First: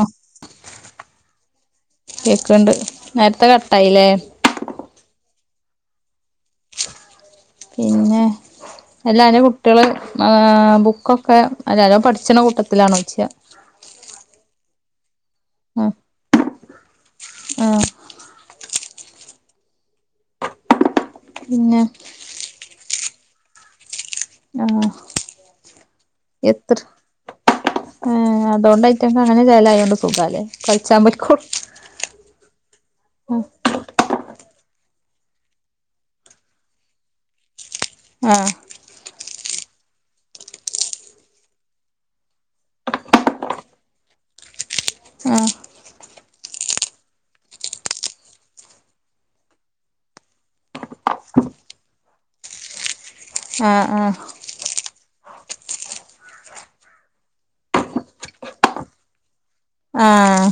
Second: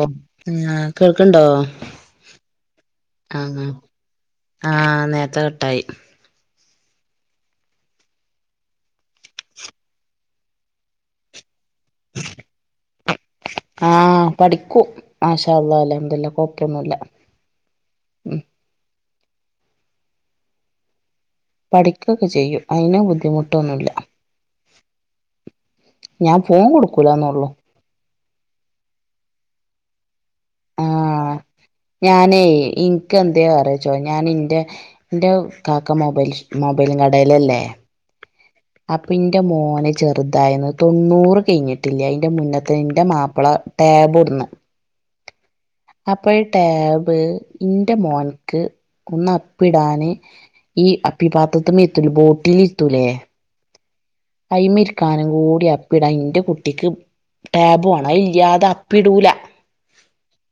ഓ കേൾക്കണ്ടോ കേക്ക്ണ്ട് നേരത്തെ ആഹ കട്ടായില്ലേ ആഹ നേരത്തെ കട്ടായി പിന്നെ എല്ലാ അന്റെ കുട്ടികള് ആ ബുക്കൊക്കെ അരാരോ പഠിച്ചണ കൂട്ടത്തിലാണോ ഉച്ചയ മാഷാഅല്ലാഹ്‌ അൽഹംദുലില്ലാഹ് ഇപ്പോ കൊയപ്പൊന്നുല്ല ആഹ് പിന്നെ പഠിക്കുകയൊക്കെ ചെയ്യും അതിനു ബുദ്ധിമുട്ടൊന്നുമില്ല ആഹ ഞാൻ പോൻ കൊടുക്കൂലന്ന ഉള്ളു ഏ അതുകൊണ്ട് ഏറ്റൊക്ക അങ്ങനെ ചിലായതോണ്ട് സുഖാലല് ആഹ ഞാനേ ഇനക്ക്െന്ത പറച്ചോ ഞാൻിറെ എന്റെ കാക്ക മൊബൈൽ മൊബൈലും കടലല്ലേ ആഹ് അപ്പൊ എന്റെ മോനെ ചെറുതായിന്ന് തൊണ്ണൂറ് കഴിഞ്ഞിട്ടില്ല അറെ മുന്നത്തെ എന്റെ മാപ്പിള ടാബ് ർന്ന് ആഹ അപ്പോൾ ടാബ് ഇന്റെ മോൻക്ക് ഒന്ന് അപ്പി ഇടാന് ഈ അപ്പിപാത്രത്തി എത്തൂല ബോട്ടിൽ എത്തൂലേ ആ ആ കൈമിരിക്കാനും കൂടി അപ്പിട ഇറെ കുട്ടിക്ക് ടാബു ആണ ഇല്ലാതെ അപ്പിടൂല ആഹ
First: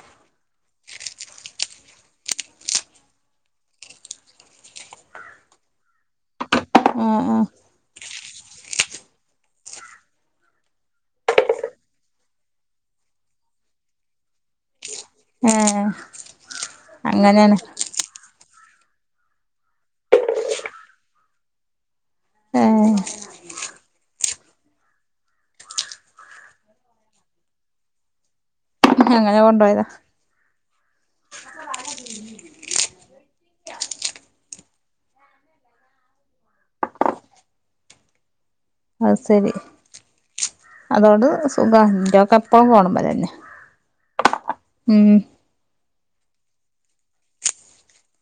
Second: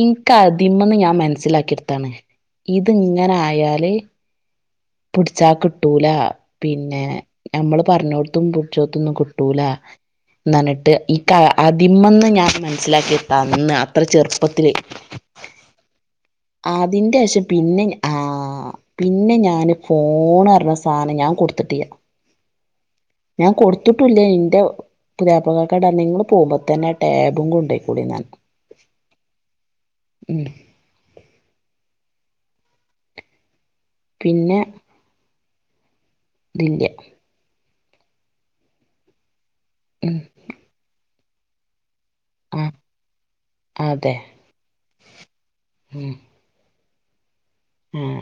ഇനക്ക്ാദ്യമന്ന് ഞാൻ മനസ്സിലാക്കിയടുത്താണ് ഇത് ഇങ്ങനെ ആായല് പിടിച്ചാ കിട്ടൂല പിന്നെ ആഹ് ആഹ് നമ്മള് പറഞ്ഞോടത്തും പിടിച്ചടുത്തൊന്നും കിട്ടൂല എന്നിട്ട് ഈ ക അതിമ്മന്ന് ഞാൻ മനസ്സിലാക്കി എത്താം അന്ന് അത്ര ചെറുപ്പത്തില് ഏഹ് അതിന്റെ ആശം അങ്ങനെയാണ് പിന്നെ ആഹ പിന്നെ ഞാന് ഫോൺറിഞ്ഞ സാധനം ഞാൻ കൊടുത്തിട്ടിയ ഏഹ് ഞാൻ കൊടുത്തിട്ടില്ലേ നിന്റെ പുതിയാപകക്കെ ഇടങ്ങൾ പോകുമ്പോ തന്നെ ആ ടാബും കൊണ്ടോയിക്കൂടിന്നാൻ അങ്ങനെ കൊണ്ട പോോയതാ പിന്നെ ഇല്യ അഹ ശരി ഉം അതോട് സുഖന്റെൊക്കെ എപ്പഴും ആഹ് പോണ പോോലന്നെ അതെ ഉം ഉം ആം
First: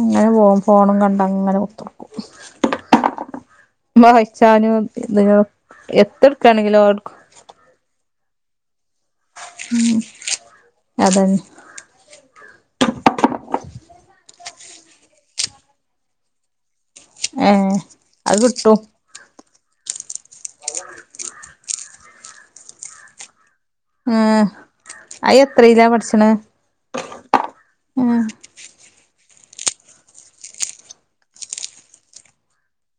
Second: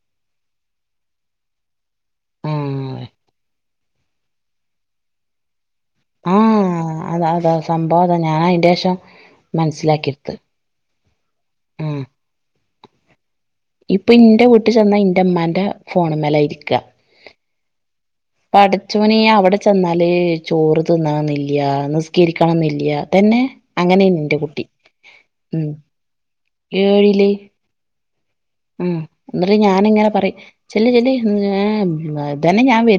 ഇങ്ങനെ പോ ഫോണും കണ്ട അങ്ങനെ കുത്തിക്കും ആഹ് വായിച്ചാനും ഇ എത്ര എടുക്കാണെങ്കിലോ അ ഞൻ അതിന്റെ ശേഷം മനസ്സിലാക്കിടുത്ത അതന്നെ ആ ഇപ്പൊ ഇന്റെ വീട്ടിൽ ചെന്ന ഇന്റെ അമ്ന്റെ ഫോണ് മേല ഇരിക്ക ആഹ പഠച്ചോ അവിടെ ന്നാല് ചോറ് തിന്ന എന്നില്ല നിസ്കീരിക്കണം എന്നില്ല തന്നെ അങ്ങനെയന്ന എറെ ഏഹ് കുട്ടി അയ് ഉം എത്രയിലാ പഠിച്ചണെ ഏഴിലേ ഏഹ് ഉം എന്നിട്ട് ഞാാനിങ്ങനെ പറയും ചെല്ലി ചെല്ലി ഇതന്നെ ഞാൻ െ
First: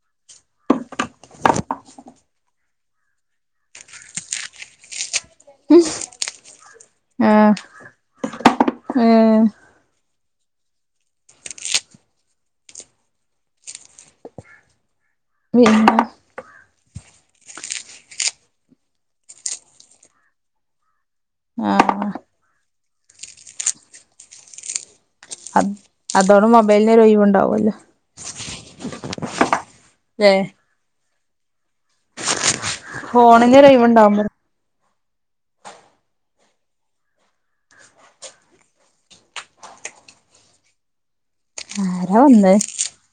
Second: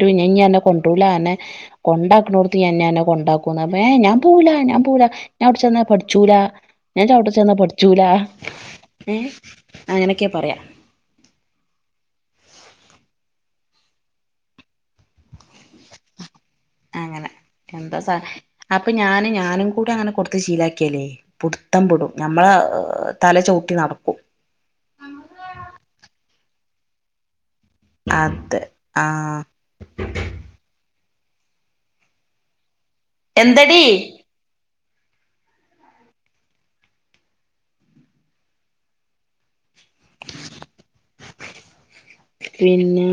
കൊണ്ടല എന്നെ കൊണ്ടാക്കണോടത്ത്െെ കൊണ്ടാക്ക അ ഞാൻ പോൂല ഞാ പോ ഞാൻ അവിടെ ചെന്ന പഠിച്ചൂല ഞാൻ ചവിട്ട ആഹ് ചെന്നാ പൊഠിച്ചൂല ഏ ഏഹ് അങ്ങനെയൊക്കെയ പറയാ [inaudible] പിന്നെ അങ്ങനെ എന്താ സ അപ്പൊ ഞൻ ഞാനും കൂടി അങ്ങനെ കൊടുത്ത് ശീലാക്കിയല്ലേ പടുത്തം ആഹ് പൊടും നമ്മള തല ചവിട്ടി നടക്കും അ അതോട മൊബൈലിന ഒരു ഒഴവ ഉണ്ടാവല്ലോ അതെ ആഹ [inaudible] എന്തടി ഹഓണന്നരൈവണ്ടാവുമ്പോ ആരാ വന്നേ പിന്നെ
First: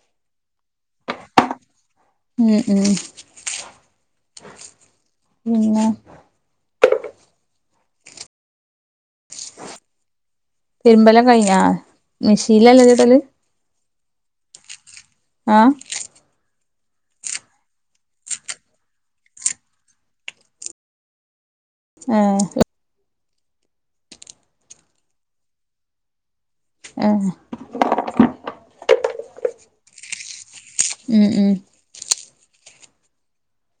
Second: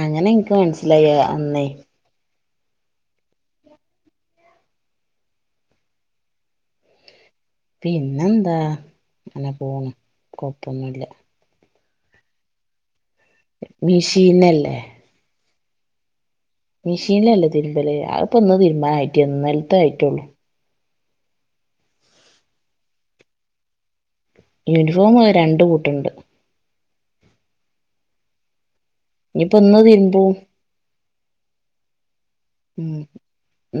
അങ്ങനെ എനിക്ക് മനസിലായി അന്നേ ഉം ഉം പിന്നെ പിന്നെന്താ അനെ പോണം പെരുമ്പലല്ലാം കഴ ആ മെഷീലല്ല ചട്ടല് മഷീനല്ലേ ആഏ മെഷീനിലല്ലേ തിരുമ്പല് അപ്പൊന്ന് തീരുമാന ആയിട്ടലത്ത ആയിട്ടള്ളു ആഹ യൂണിഫോം രണ്ട കൂട്ടുണ്ട് അ ഇനിപ്പോ ഇന്ന് തീരുബു ഉം ഉം ഉം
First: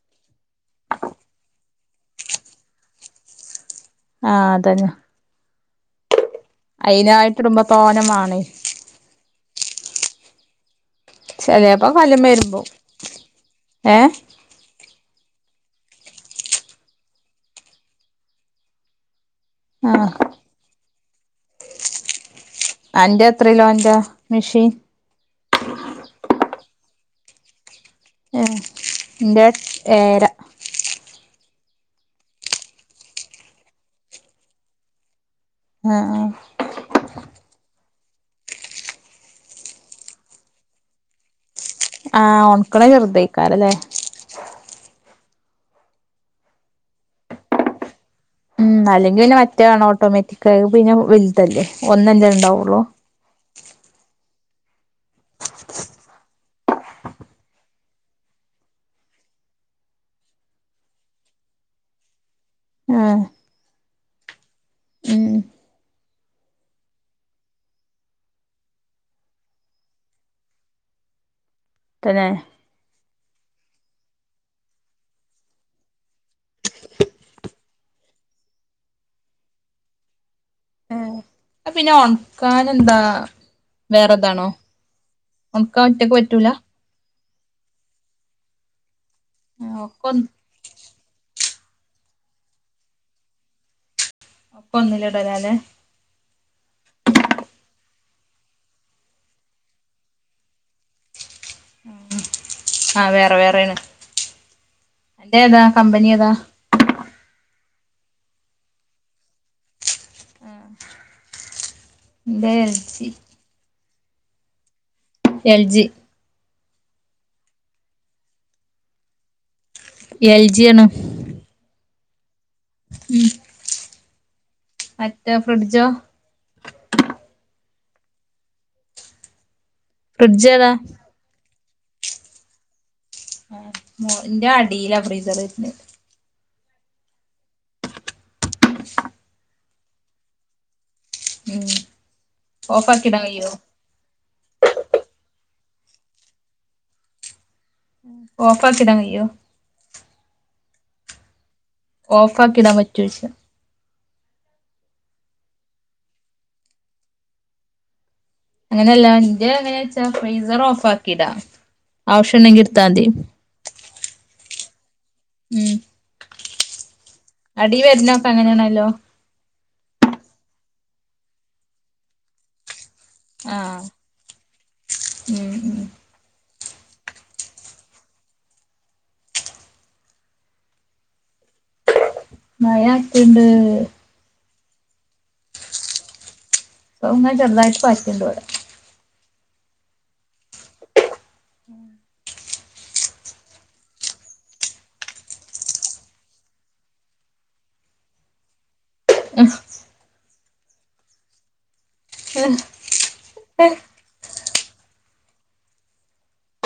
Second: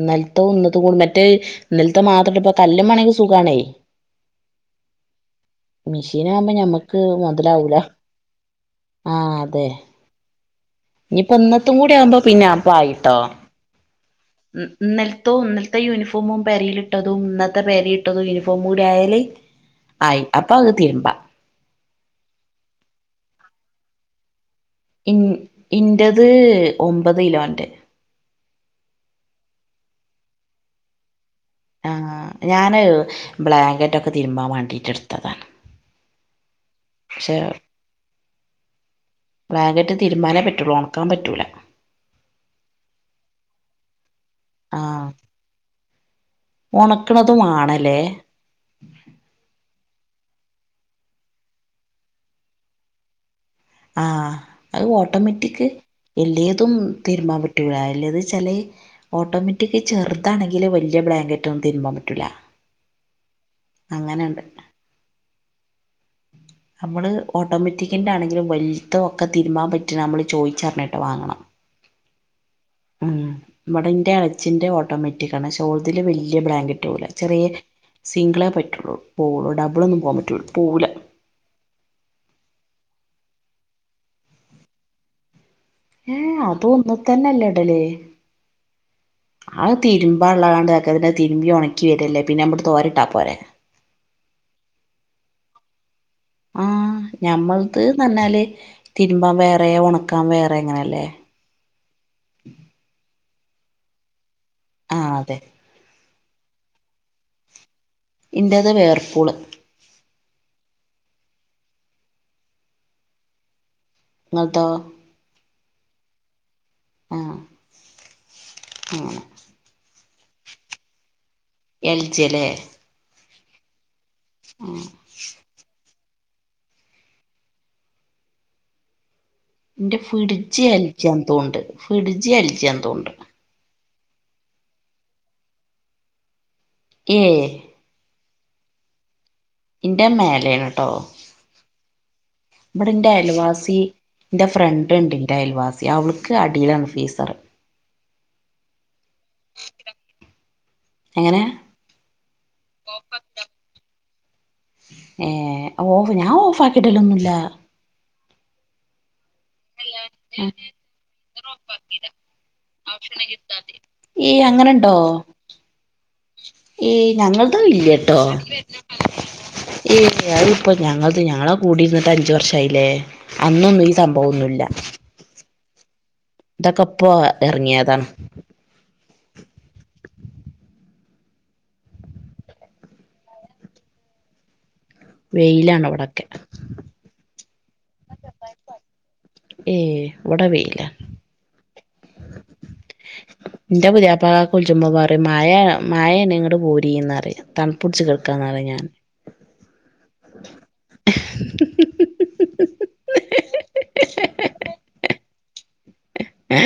നൽത്ത ഒന്ന കൂ മറ്റേ നിലത്തെ മാത്രം ഇപ്പ കല്ലല് മണങ്കക്ക് സുഖമാണ അ അതന്ന മെഷീൻ ആകുമ്പോ ഞമ്മുക്ക് മുതലാവൂല തോനെ മാണേ ആഹ അതെ ഇനിപ്പോ ഇന്നത്തും ചെലേപ്പം കൂടി ആവുമ്പോ കല്ലുമ്മേ പിന്നെ ഇരുമ്പും അപ്പായിട്ടോ ഏ ഇപ്പോ ഇന്നത്തെ യൂണിഫോമും പരൽട്ടതും ഇന്നത്തെ പേര ഇട്ടതും യൂണിഫോമും കൂടി ആയാല് ആഹ് ആയി അപ്പൊ അപഹ് തീർമ്പ അന്റെ എത്രല്ലോ എന്റെ മെഷീൻ ഇ ഇറത് ഒമ്പത് കിലോന്റെ എന്റെ ഏര ആ ഞാന് ബ്ലാങ്കറ്റ് ഒക്കെ തിരുമ്പാൻ വേണ്ടീട്ട എടുത്തതാണ് ആഹ ശ ബറാങ്കറ്റ് തീരുമാനേ പറ്റുള്ളൂ ഉണക്കാൻ പറ്റൂല ആഹ ഓണക്കള ശെറുധിക്കാരല്ലേ ആഹ ഉണക്കണതുമാണല്ലേ ഉം അല്ലെങ്കിൽ പിന്നെ മറ്റേ വണം ഓട്ടോമാറ്റിക് ആ പിന്നെ വലുതല്ലേ ഒന്നെല്ല ഉണ്ടാവുള്ളൂ ആഹ അത് ഓട്ടോമാറ്റിക് എല്ലതും തീരുമാൻ പറ്റൂല അല്ലത് ചില ഓട്ടോമാറ്റിക് ചെറുതാണെങ്കില് വല്ല്യ ബ്ലാങ്കറ്റ് ഒന്നും തിരുമ്പാൻ പറ്റില്ല ആ അങ്ങനെയുണ്ട് നമ്മള് ഓട്ടോമാറ്റിക്കിന്റെ ആണെങ്കിലും വലുത ഒക്കെ തിരുമാൻ പറ്റി നമ്മള് ചോയിച്ചറിഞ്ഞേട്ടെ വാങ്ങണം തന്നെ ഉം നമ്മടെന്റെ അലച്ചിന്റെ ഓട്ടോമാറ്റിക് ആണ് ഷോൾഡില് വലിയ ബ്ലാങ്കറ്റ് പോല ചെറിയ സിംഗിളേ പറ്റുള്ളൂ പോവുള്ളൂ ഡബിൾ ഒന്നും പോകാൻ പറ്റൂല പോവൂല്ല പിന്നെ ഉണക്കൻ എന്താ വേറെതാണോ നമുക്ക് ഒറ്റക്ക് ഏഹ് പറ്റൂല അതും ഒന്ന് തന്നെല്ലേ ഉടല് ആ ആഹ് ഒക്കെ ഒന്ന് തിരുമ്പാ ഉള്ളതണ്ട്ക്കതിന്റെ തിരുമ്പി ഉണ നക്കി വല്ലേ പിന്നെ നമ്മ തോരിട്ടാ പോരെ അപ്പ ഒന്നില്ലടരാലെ ആ ഞമ്മൾത് നന്നാല് തിന്മ്പൻ വേറെ ഉണക്കാൻ വേറെ എങ്ങനെയല്ലേ ആ വേറെ വേറൊണ് ആഹ് അതെ എന്റെ താ കമ്പനി [unintelligible] ഇന്റേത് വേർപ്പൂള് എന്റെ എൽസി നിങ്ങതോ എൽജി ആഹ അങ്ങനെ എൽജിയാണ് എൽജിയാലെ മം മറ്റേ ഫ്രിഡ്ജോ എന്റെ ഫ്രിഡ്ജ് എൽജിയാന്ന് തോണ്ട് എന്റെ ഫ്രിഡ്ജ് എൽജിയാന്ന് തോണ്ട് മ എന്റെ അടിലാ ഫ്രീസറന് ഏ എന്റെ മേലാണ് കേട്ടോ ഓഫ് നമ്മടെന്റെ ആക്കിടാൻ കഴിയോ അയലവാസി എന്റെ ഫ്രണ്ട് ഉണ്ട്ന്റെ അയൽവാസി അവൾക്ക് അടിയിലാണ് ഫീസറ് ഓഫാക്കിടാൻ കഴിയോ എങ്ങനെ ഓഫ് ആക്കിടാൻ പറ്റോന്ന് ചോദിച്ച ഏ ഓഫ് ഞാൻ ഓഫ് ആക്കിട ലൊന്നുല്ല അങ്ങനെല്ലാ എന്റെ എങ്ങനന്നു വെച്ച ഫ്രീസർ ഓഫ് ആക്കിടാ ആവശ്യം ഉണ്ടെകി എടുത്തമതി ഏയ് അങ്ങനെണ്ടോ ഉം ഏ ഞങ്ങത് അടി ഇല്ലട്ടോ വരുന്നൊക്കെ അങ്ങനെയാണല്ലോ ഏ അത് ഇപ്പോം ഞങ്ങൾ ഞങ്ങളെ കൂടിയിരുന്നിട്ട് അഞ്ച് വർഷായില്ലേ അന്നൊന്നും ആഹ് ഈ സംഭവൊന്നും ല്ല ഉം ഉം ഇതൊക്കെപ്പ എറങ്ങിയതാണ് മഴാറ്റ്ണ്ട് വെയിലാണ് ഇവിടൊക്കെ ങ്ങനെ ചെറുതായിട്ട് പറ്റിണ്ട് ഇവടെ ഏ വടെ വെയില ഉം ഉ എന്റെ പുതിയപ്പെ വിളിച്ചുമ്പോ പറയും മായ മായാണ് നിങ്ങട് പോരിന്ന്റ തണുപടച്ച് കേൾക്കന്ന് ഞാൻ ആ ആഹ ആ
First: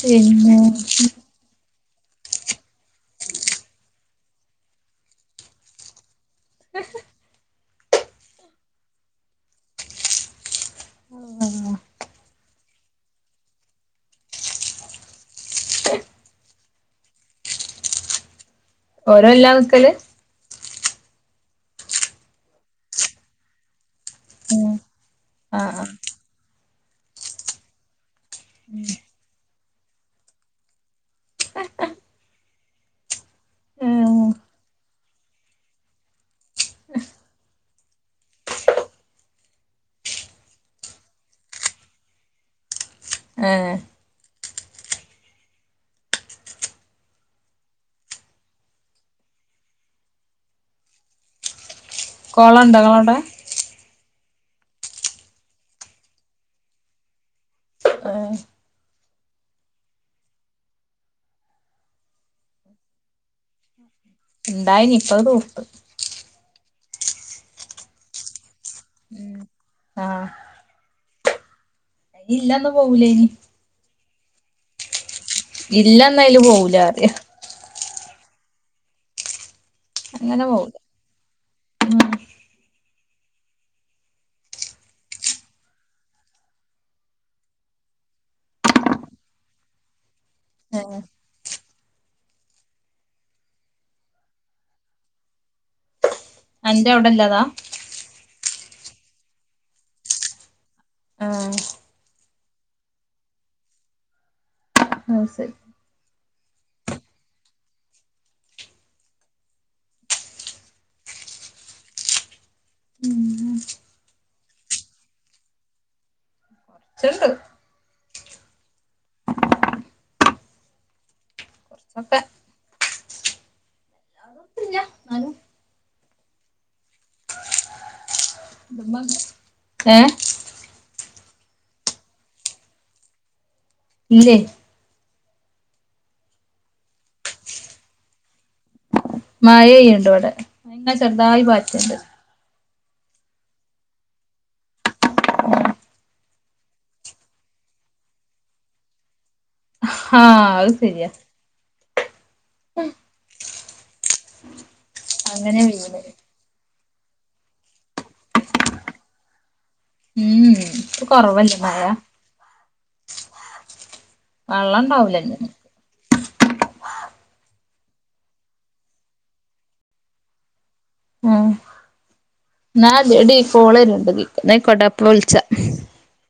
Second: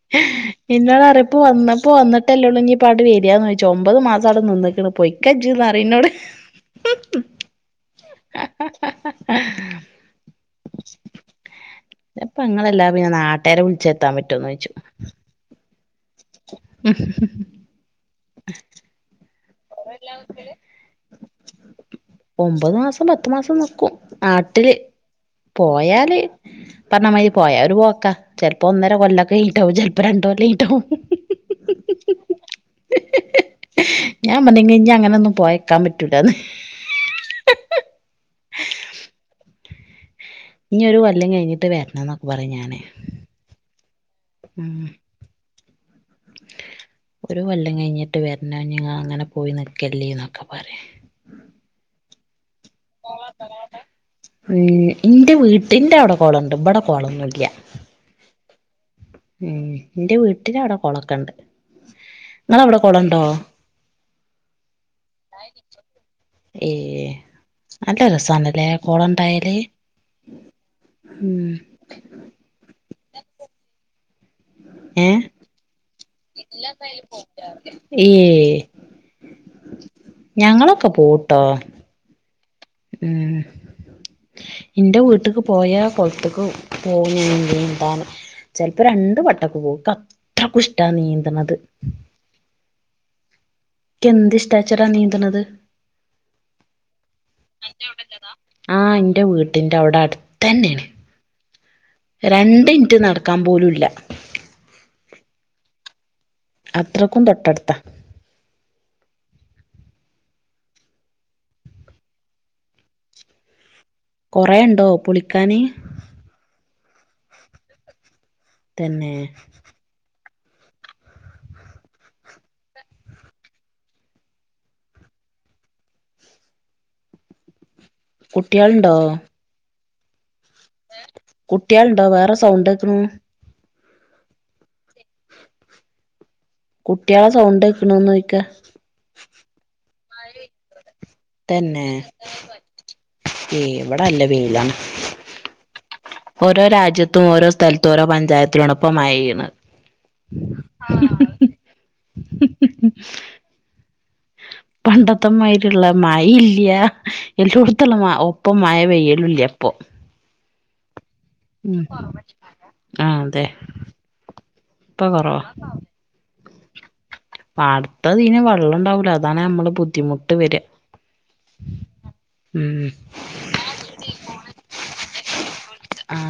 പിന്നെ എന്നന്താണ് അറിയപ്പോ വന്ന ഇപ്പൊ വിട്ടല്ലേോൂ ഇീ ഇപ്പ അവിടെ വരിയായന്ന് ചോദിച്ച ഒമ്പത് മാസം അവിടെ നിന്നക്ക പോയിക്കന്ന്റനോട് പ്പ ഇങ്ങല്ലാ പിന്നെ നാട്ടേരെ വിളിച്ചെത്താൻ പറ്റോന്ന് ചോദിച്ചു ഉ ല്ല നിക്കല് ഒമ്പത് മാസം പത്തു മാസം നിക്കും ഉം നാട്ടില് ആഹ് പോയാല് പറഞ്ഞാ മതി പോയവര് പോക്കാ ചിലപ്പോ ഒന്നര കൊല്ലംക്കെ കഴിഞ്ഞിട്ട വും ചിലപ്പോ രണ്ട കൊല്ലം ഞ്ഞിട്ടാവും ആഹ് ഞാൻ പറെങ്ക ഇനി അങ്ങനെ ഒന്നും പോയക്കാൻ പറ്റൂലന്ന് ഇഞ് ഒരു കൊല്ലം കഴിഞ്ഞിട്ട് വരണംന്നൊക്കെ പറ ഞാന് ഏഹ് ഉ ഉ ഒരു കൊല്ലം കഴിഞ്ഞിട്ട് വരുന്നങ്ങ അങ്ങനെ പോയി നക്കല്ലേന്നൊക്കെ പറയും കോളണ്ടോങ്കളടെ ഉ ഇന്റെ വീട്ടന്റെ അവിടെ കോളുണ്ട് ഇവിടെ കോളം നുല്ല ആഹ് ഉം ഇന്റെ വീട്ടില അവിടെ കൊളക്കണ്ട് നിങ്ങള അവിടെ കൊളണ്ടോ ഉണ്ടായിനി ഇപ്പ തൂർത് ഏ നല്ല രസണ്ലെ ഉ ആഹ ഉം പോവൂലേനി ഏ ഇല്ലാന്നായ്ല് പോവുല അറ്യ ഏഹ് അങ്ങനെ പോവൂല ഞങ്ങളൊക്കെ പോഉട്ടോ ഉം ഇന്റെ വീട്ട്ക്ക് പോയ കൊള്ത്ത്ക്ക് പോഉം നീ നീന്താന് ചെല്പം രണ്ടു വടൊക്കെ പോവും അത്രക്കു ഷ്ടാ ആഹ് നീന്ത്ണത് എന്ത് ഇഷ്ടാച്ചറാ നീന്ത്ണത് അന്റൗടെല്ലതാ ആഹ് ഇന്റ വീട്ടിന്റെ ഔടെ അട്ത്തെ ന്നേണ് ആഹ് രണ്ടിൻറ്റ് നടക്കാ പോലുല്ല ഉം സരി അത്രയ്ക്കും തൊട്ടട്ത്ത കൊറേഉണ്ടോ പുളിക്കാന് ച്ച്ണ്ട് തന്നെ കൊറച്ചൊക്കെ ഇല്ല ന്നാലും കുട്ട്യേള്ണ്ടോ ഇടുമ്മണ്ട് ഏഹ് കുട്ട്യേള്ണ്ടോ വേറെ സൗണ്ട് കേക്കുണു ഇല്ലേ കുട്ട്യേളെ സൗണ്ട് കേക്കുണുന്ന് ചോയ് ക്കാ മഴയ്യ്ണ്ട് വടെ ഇങ്ങാ ചെറുതായി പാറ്റ്ണ്ട് ഏയ് ഇവടല്ല വെയിലാണ് ഓരോ രാജ്യത്തും ഓരോ സ്ഥലത്തും ഓരോ പഞ്ചായത്തിലും ആണ് ഇപ്പമഴ പെയ്യുണത് ആഹ് അത് സര്യയ ഹ് ഹ് ഹ് അങ്ങനെ പണ്ടത്തമായിരിള്ള വീണ് മയില്ല എല്ലോട്തുള്ള മാ ഒപ്പം മയ പെയ്യലൂല്യ ഇപ്പോ ഉം ഉം ഇപ്പ കൊറവല്ലേ മയ ആ അതെ വള്ളം ഇപ്പൊ ഉണ്ടാവൂല ഇഞ് പാടത്ത് അതിന് വള്ളം ഇണ്ടാവൂല അതാണ് നമ്മള് ബുദ്ധിമുട്ട് വര ഉം ന്നാടി കോള് വരുണ്ട് ഇതിക്ക് ഇന്നാ യിക്കോട്ടെ ഇപ്പൊ വിള്ച്ചാ ആ